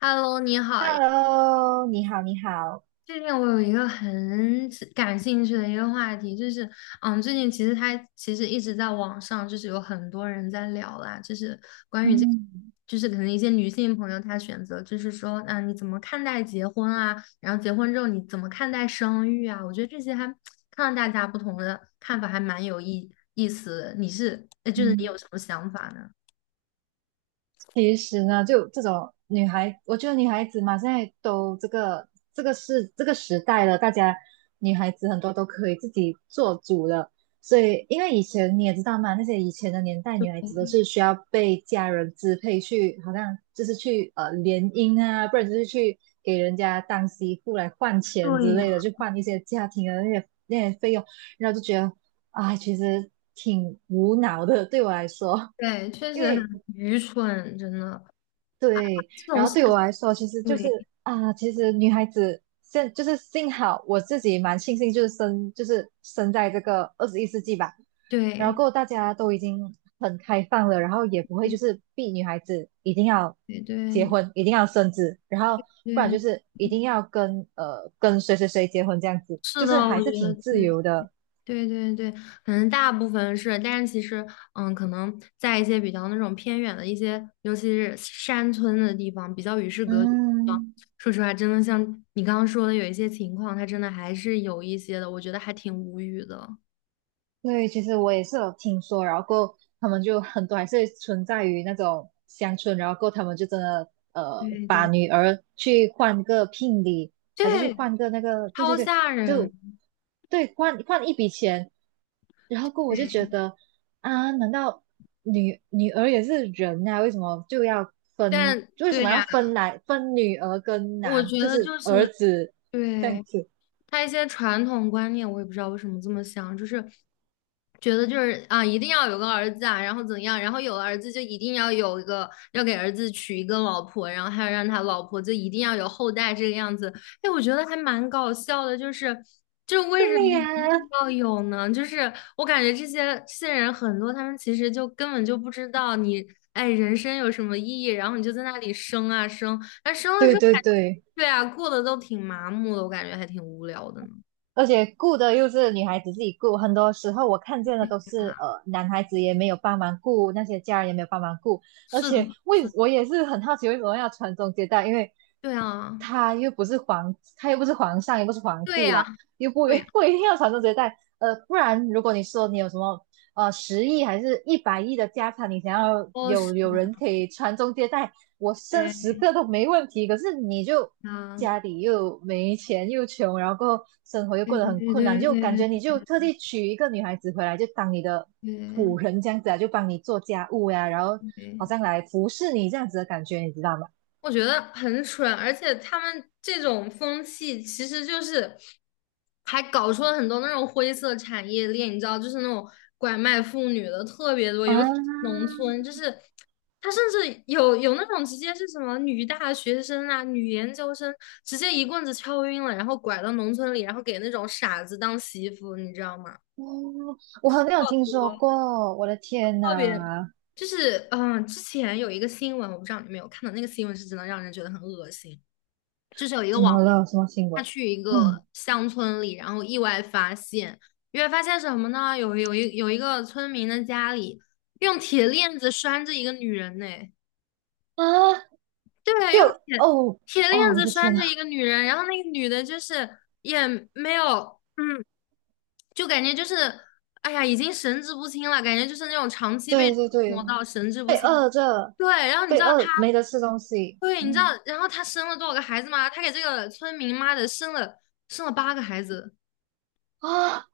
Hello，你好呀。Hello，你好，你好。最近我有一个很感兴趣的一个话题，就是，最近其实一直在网上，就是有很多人在聊啦，就是关于这，嗯就是可能一些女性朋友她选择，就是说，你怎么看待结婚啊？然后结婚之后你怎么看待生育啊？我觉得这些还看到大家不同的看法，还蛮有意思的你是，就是你有嗯，什么想法呢？其实呢，就这种女孩，我觉得女孩子嘛，现在都这个是这个时代了，大家女孩子很多都可以自己做主了。所以，因为以前你也知道嘛，那些以前的年代，女孩子都是需要被家人支配去，好像就是去联姻啊，不然就是去给人家当媳妇来换钱对之呀，类的，去换一些家庭的那些费用，然后就觉得啊，其实挺无脑的，对我来说。对，确因实为很愚蠢，真的对，这种然后事对情。我来说，其实就是对，啊，其实女孩子就是幸好我自己蛮庆幸，就是生在这个21世纪吧，然对。后过后大家都已经很开放了，然后也不会就是逼女孩子一定要对结对婚，一定要生子，然后不然对，就是一定要跟谁谁谁结婚这样子，是就的。是我还觉是得挺自对。由的。对对对，可能大部分是，但是其实，可能在一些比较那种偏远的一些，尤其是山村的地方，比较与世隔绝的地方。嗯，说实话，真的像你刚刚说的，有一些情况，它真的还是有一些的，我觉得还挺无语的。对，其实我也是有听说，然后过后他们就很多还是存在于那种乡村，然后过后他们就真的对把对女儿去换个聘礼，还是去对，换个那个，对对超对，吓就人。对换一笔钱，然后过后我就觉得啊，难道女儿也是人啊？为什么就要分？但为什对么要呀，分来分女儿跟我男，觉就得是就儿是子这样对，子？他一些传统观念，我也不知道为什么这么想，就是觉得就是啊，一定要有个儿子啊，然后怎样，然后有了儿子就一定要有一个，要给儿子娶一个老婆，然后还要让他老婆就一定要有后代这个样子。哎，我觉得还蛮搞笑的，就是就为什么对呀，一定要有呢？就是我感觉这些人很多，他们其实就根本就不知道你。哎，人生有什么意义？然后你就在那里生啊生，哎，生了对之后对感觉，对。对啊，过得都挺麻木的，我感觉还挺无聊的呢。而且顾的又是女孩子自己顾，很多时候我看见的都是啊，男孩子也没有帮忙顾，那些家人也没有帮忙顾，而是的，且是的。我也是很好奇为什么要传宗接代，因为对啊，他又不是皇上，也不是皇对帝呀，啦，又不 对呀，不一定要传宗接代，不然如果你说你有什么10亿还是100亿的家产，你想要哦，是有人的，可以传宗接代，我生十对个都没问题，可是你就啊，家里又没钱又穷，然后生活又对过得对很对困难，就感对觉对你就特地娶一个女孩子回来，就当你的对仆人这样子啊，就帮你做家务呀、然后对好对。像来服侍你这样子的感觉，你知道吗？我觉得很蠢，而且他们这种风气其实就是还搞出了很多那种灰色产业链，你知道，就是那种拐卖妇女的特别多，啊，尤其是农村，就是他甚至有有那种直接是什么女大学生啊、女研究生，直接一棍子敲晕了，然后拐到农村里，然后给那种傻子当媳妇，你知道吗？哦，我好像有听说我过，我的天呐，特别。就是，之前有一个新闻，我不知道你有没有看到，那个新闻是真的让人觉得很恶心。就是有一个怎网么红了？什么新他闻？去一嗯，个乡村里，然后意外发现，意外发现什么呢？有一个村民的家里用铁链子拴着一个女人呢。啊，对，就用铁哦铁哦，链我子的天拴呐，着一个女人，然后那个女的就是也没有。嗯，就感觉就是，哎呀，已经神志不清了，感觉就是那种长期被对折对对，磨到神志不被清。饿着。对，然后你知被道他。饿没得吃东西，对，你知嗯，道，然后他生了多少个孩子吗？他给这个村民妈的生了8个孩子。啊，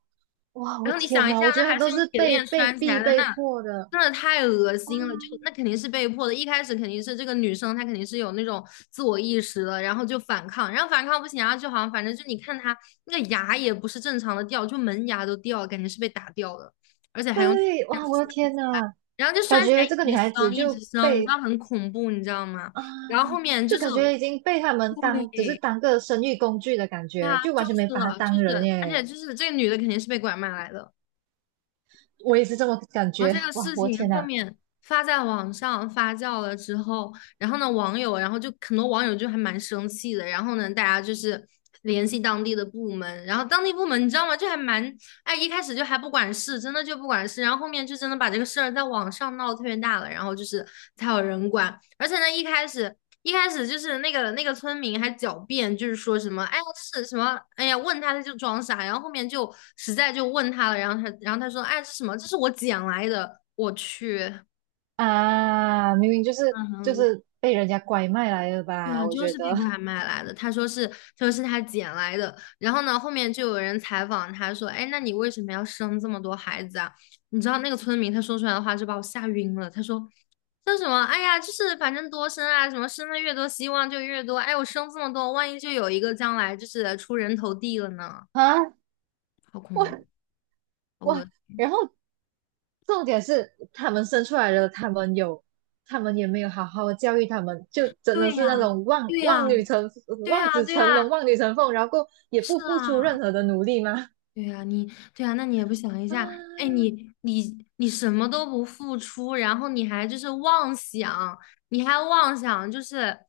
哇，我然后你天想一下，哪，我觉那得还是都用是铁链拴起来的，被那迫的真的太恶啊，心了，就那肯定是被迫的。一开始肯定是这个女生，她肯定是有那种自我意识的，然后就反抗，然后反抗不行啊，然后就好像反正就你看她那个牙也不是正常的掉，就门牙都掉了，感觉是被打掉的，而且还用对，这哇，子我拴的天起来，哪，然后就感拴起来觉这个一女直孩子生一直就生，你知被道很恐怖，你知道吗？啊，然后后面就就是感觉已经被他们当只是对。当个生育工具的感对觉，啊，就就完全没是把她了，就当是，人而且耶，就是这个女的肯定是被拐卖来的。我也是这么感然后这觉，个哇，事我的情天后哪，面发在网上发酵了之后，然后呢，网友，然后就很多网友就还蛮生气的。然后呢，大家就是联系当地的部门，然后当地部门你知道吗？就还蛮，哎，一开始就还不管事，真的就不管事。然后后面就真的把这个事儿在网上闹得特别大了，然后就是才有人管。而且呢，一开始。一开始就是那个村民还狡辩，就是说什么哎呀是什么哎呀问他他就装傻，然后后面就实在就问他了，然后他说哎是什么这是我捡来的，我去，啊，明明就是就嗯，是被人家拐卖来的对吧，啊，我就觉是被得 拐卖来的。他说是，他说是他捡来的。然后呢，后面就有人采访他说："哎，那你为什么要生这么多孩子啊？"你知道那个村民他说出来的话就把我吓晕了。他说："说什么？哎呀，就是反正多生啊，什么生的越多，希望就越多。哎，我生这么多，万一就有一个将来就是出人头地了呢？啊，好恐怖！我我，我。然后重点是他们生出来了，他们有，他们也没有好好的教育他们，就真的对是那呀，种对呀，对望呀，子对呀，成龙、望女成凤，然后也不是付出啊。"任何的努力吗？对呀，你。对呀，那你也不想一下，哎，啊，你你你什么都不付出，然后你还就是妄想，你还妄想就是，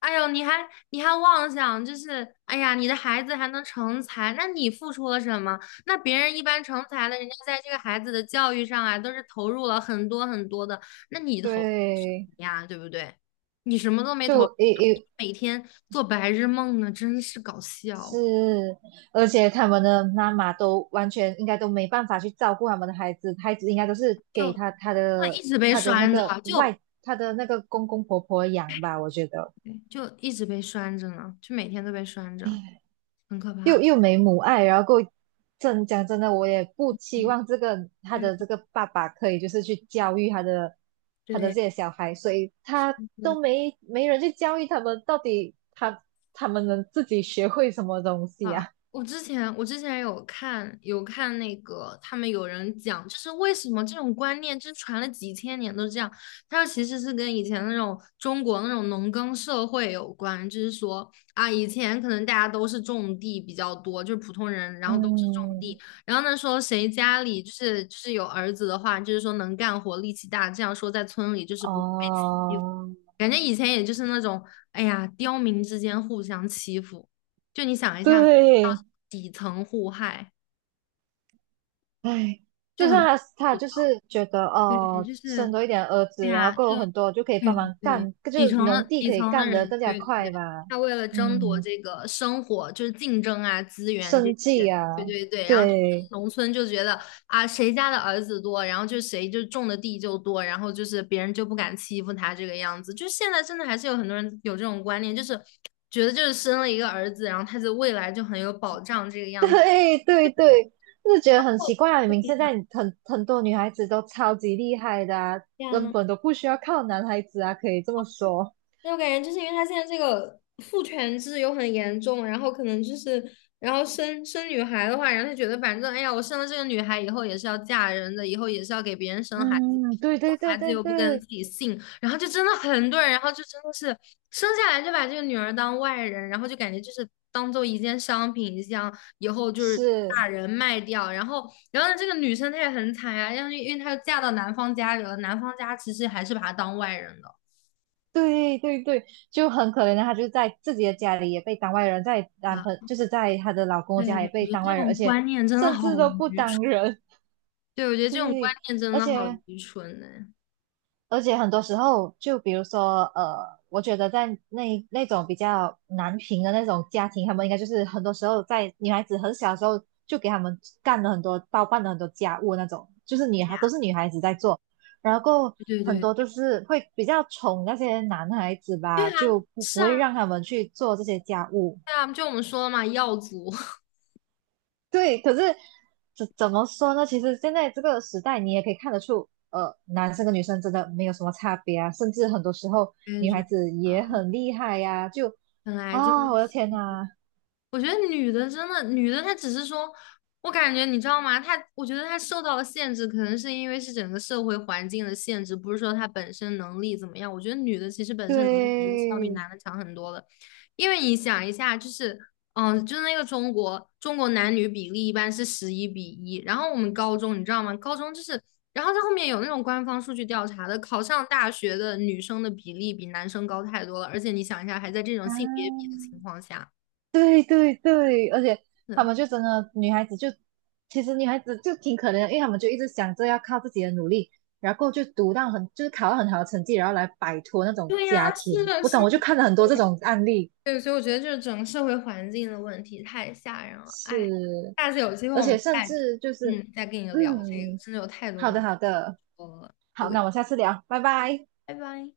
哎呦，你还你还妄想就是，哎呀，你的孩子还能成才，那你付出了什么？那别人一般成才了，人家在这个孩子的教育上啊，都是投入了很多很多的，那你投入什对，么呀，对不对？你什么都没投入就也每天做白日梦呢，真是搞是，笑。而且他们的妈妈都完全应该都没办法去照顾他们的孩子，孩子应该都是给就他他那一的直被他的那拴着个啊，就外他的那个公公婆婆养吧，我觉得。对就一直被拴着呢，就每天都被拴着，很可又怕。又没母爱，然后够真讲真的，我也不期对望这个他对，的这个爸爸可以就是去教育他的他的对，这些小孩，所以他都没人去教育他们，到底他们能自己学会什么东西啊，啊？我之前有看那个，他们有人讲，就是为什么这种观念就是传了几千年都这样。他说其实是跟以前那种中国那种农耕社会有关，就是说啊，以前可能大家都是种地比较多，就是普通人，然后都是种地。嗯，然后呢说谁家里就是有儿子的话，就是说能干活、力气大，这样说在村里就是不会被哦，感觉以前也就是那种，哎呀，刁民之间互相欺负，就你想一下，对，底层互害哎，就就算很，他就是觉得对，哦，就生是多一点儿对子，然后呀，够有就很多就可以帮对忙对，干，就底层是农的地可以干得人，更加对对快对，嘛。他为了争夺嗯，这个生活，就是竞争啊、资源这生些，计对啊，对对。然后就对 农村就觉得啊，谁家的儿子多，然后就谁就种的地就多，然后就是别人就不敢欺负他这个样子。就现在真的还是有很多人有这种观念，就是觉得就是生了一个儿子，然后他的未来就很有保障这个 样子。对对对，就是觉得很哦，奇怪啊！明对明现呀，在很多女孩子都超级厉害的啊，这样根啊。本都不需要靠男孩子啊，可以这么说。那我感觉就是因为他现在这个父权制又很严重，然后可能就是，然后生女孩的话，然后他觉得反正哎呀，我生了这个女孩以后也是要嫁人的，以后也是要给别人生孩子，嗯，对生对对孩子对又不跟对，自己姓，然后就真的很多人，然后就真的是生下来就把这个女儿当外人，然后就感觉就是当做一件商品一样，以后就是是，把人卖掉，然后呢这个女生她也很惨呀、因为她又嫁到男方家里了，男方家其实还是把她当外人的。对对对，就很可怜的，她就在自己的家里也被当外人，在男朋啊。就是在她的老公对，家也我被觉得当这外人，种而且观念真的甚好至都不愚蠢。当人，对，我觉得这种观对，念真而的好且愚蠢呢、而且很多时候，就比如说，我觉得在那种比较难平的那种家庭，他们应该就是很多时候在女孩子很小的时候就给他们干了很多包办了很多家务那种，就是女孩都是女孩子在做，然后对很对多都是会比较宠那些男孩子对吧，啊，就不是会啊，让他们去做这些家务。对啊，就我们说了嘛，耀祖 对，可是怎么说呢？其实现在这个时代，你也可以看得出，男生跟女生真的没有什么差别啊，甚至很多时候我也女觉孩得，子也很厉害呀、就本来就啊，是我的天呐，我觉得女的真的，女的她只是说，我感觉你知道吗？她我觉得她受到了限制，可能是因为是整个社会环境的限制，不是说她本身能力怎么样。我觉得女的其实本身能力我觉得是要比对男的强很多的，因为你想一下，就是就是那个中国男女比例一般是11比1，然后我们高中你知道吗？高中就是，然后在后面有那种官方数据调查的，考上大学的女生的比例比男生高太多了，而且你想一下，还在这种啊，性别比的情况下。对对对，而且他们就真的女孩子就，其实女孩子就挺可怜的，因为他们就一直想着要靠自己的努力，然后就读到很就是考到很好的成绩，然后来摆脱那种对家呀，是庭。的，我是懂，我的，就看了很多这种案例。对，所以我觉得就是整个社会环境的问题太吓人了。哎，是，下次有机会而我们且甚再至就是，再跟你聊这个，嗯，真的有太多好东的，西好的，说了。好，对，那我们下次聊，拜拜。拜拜。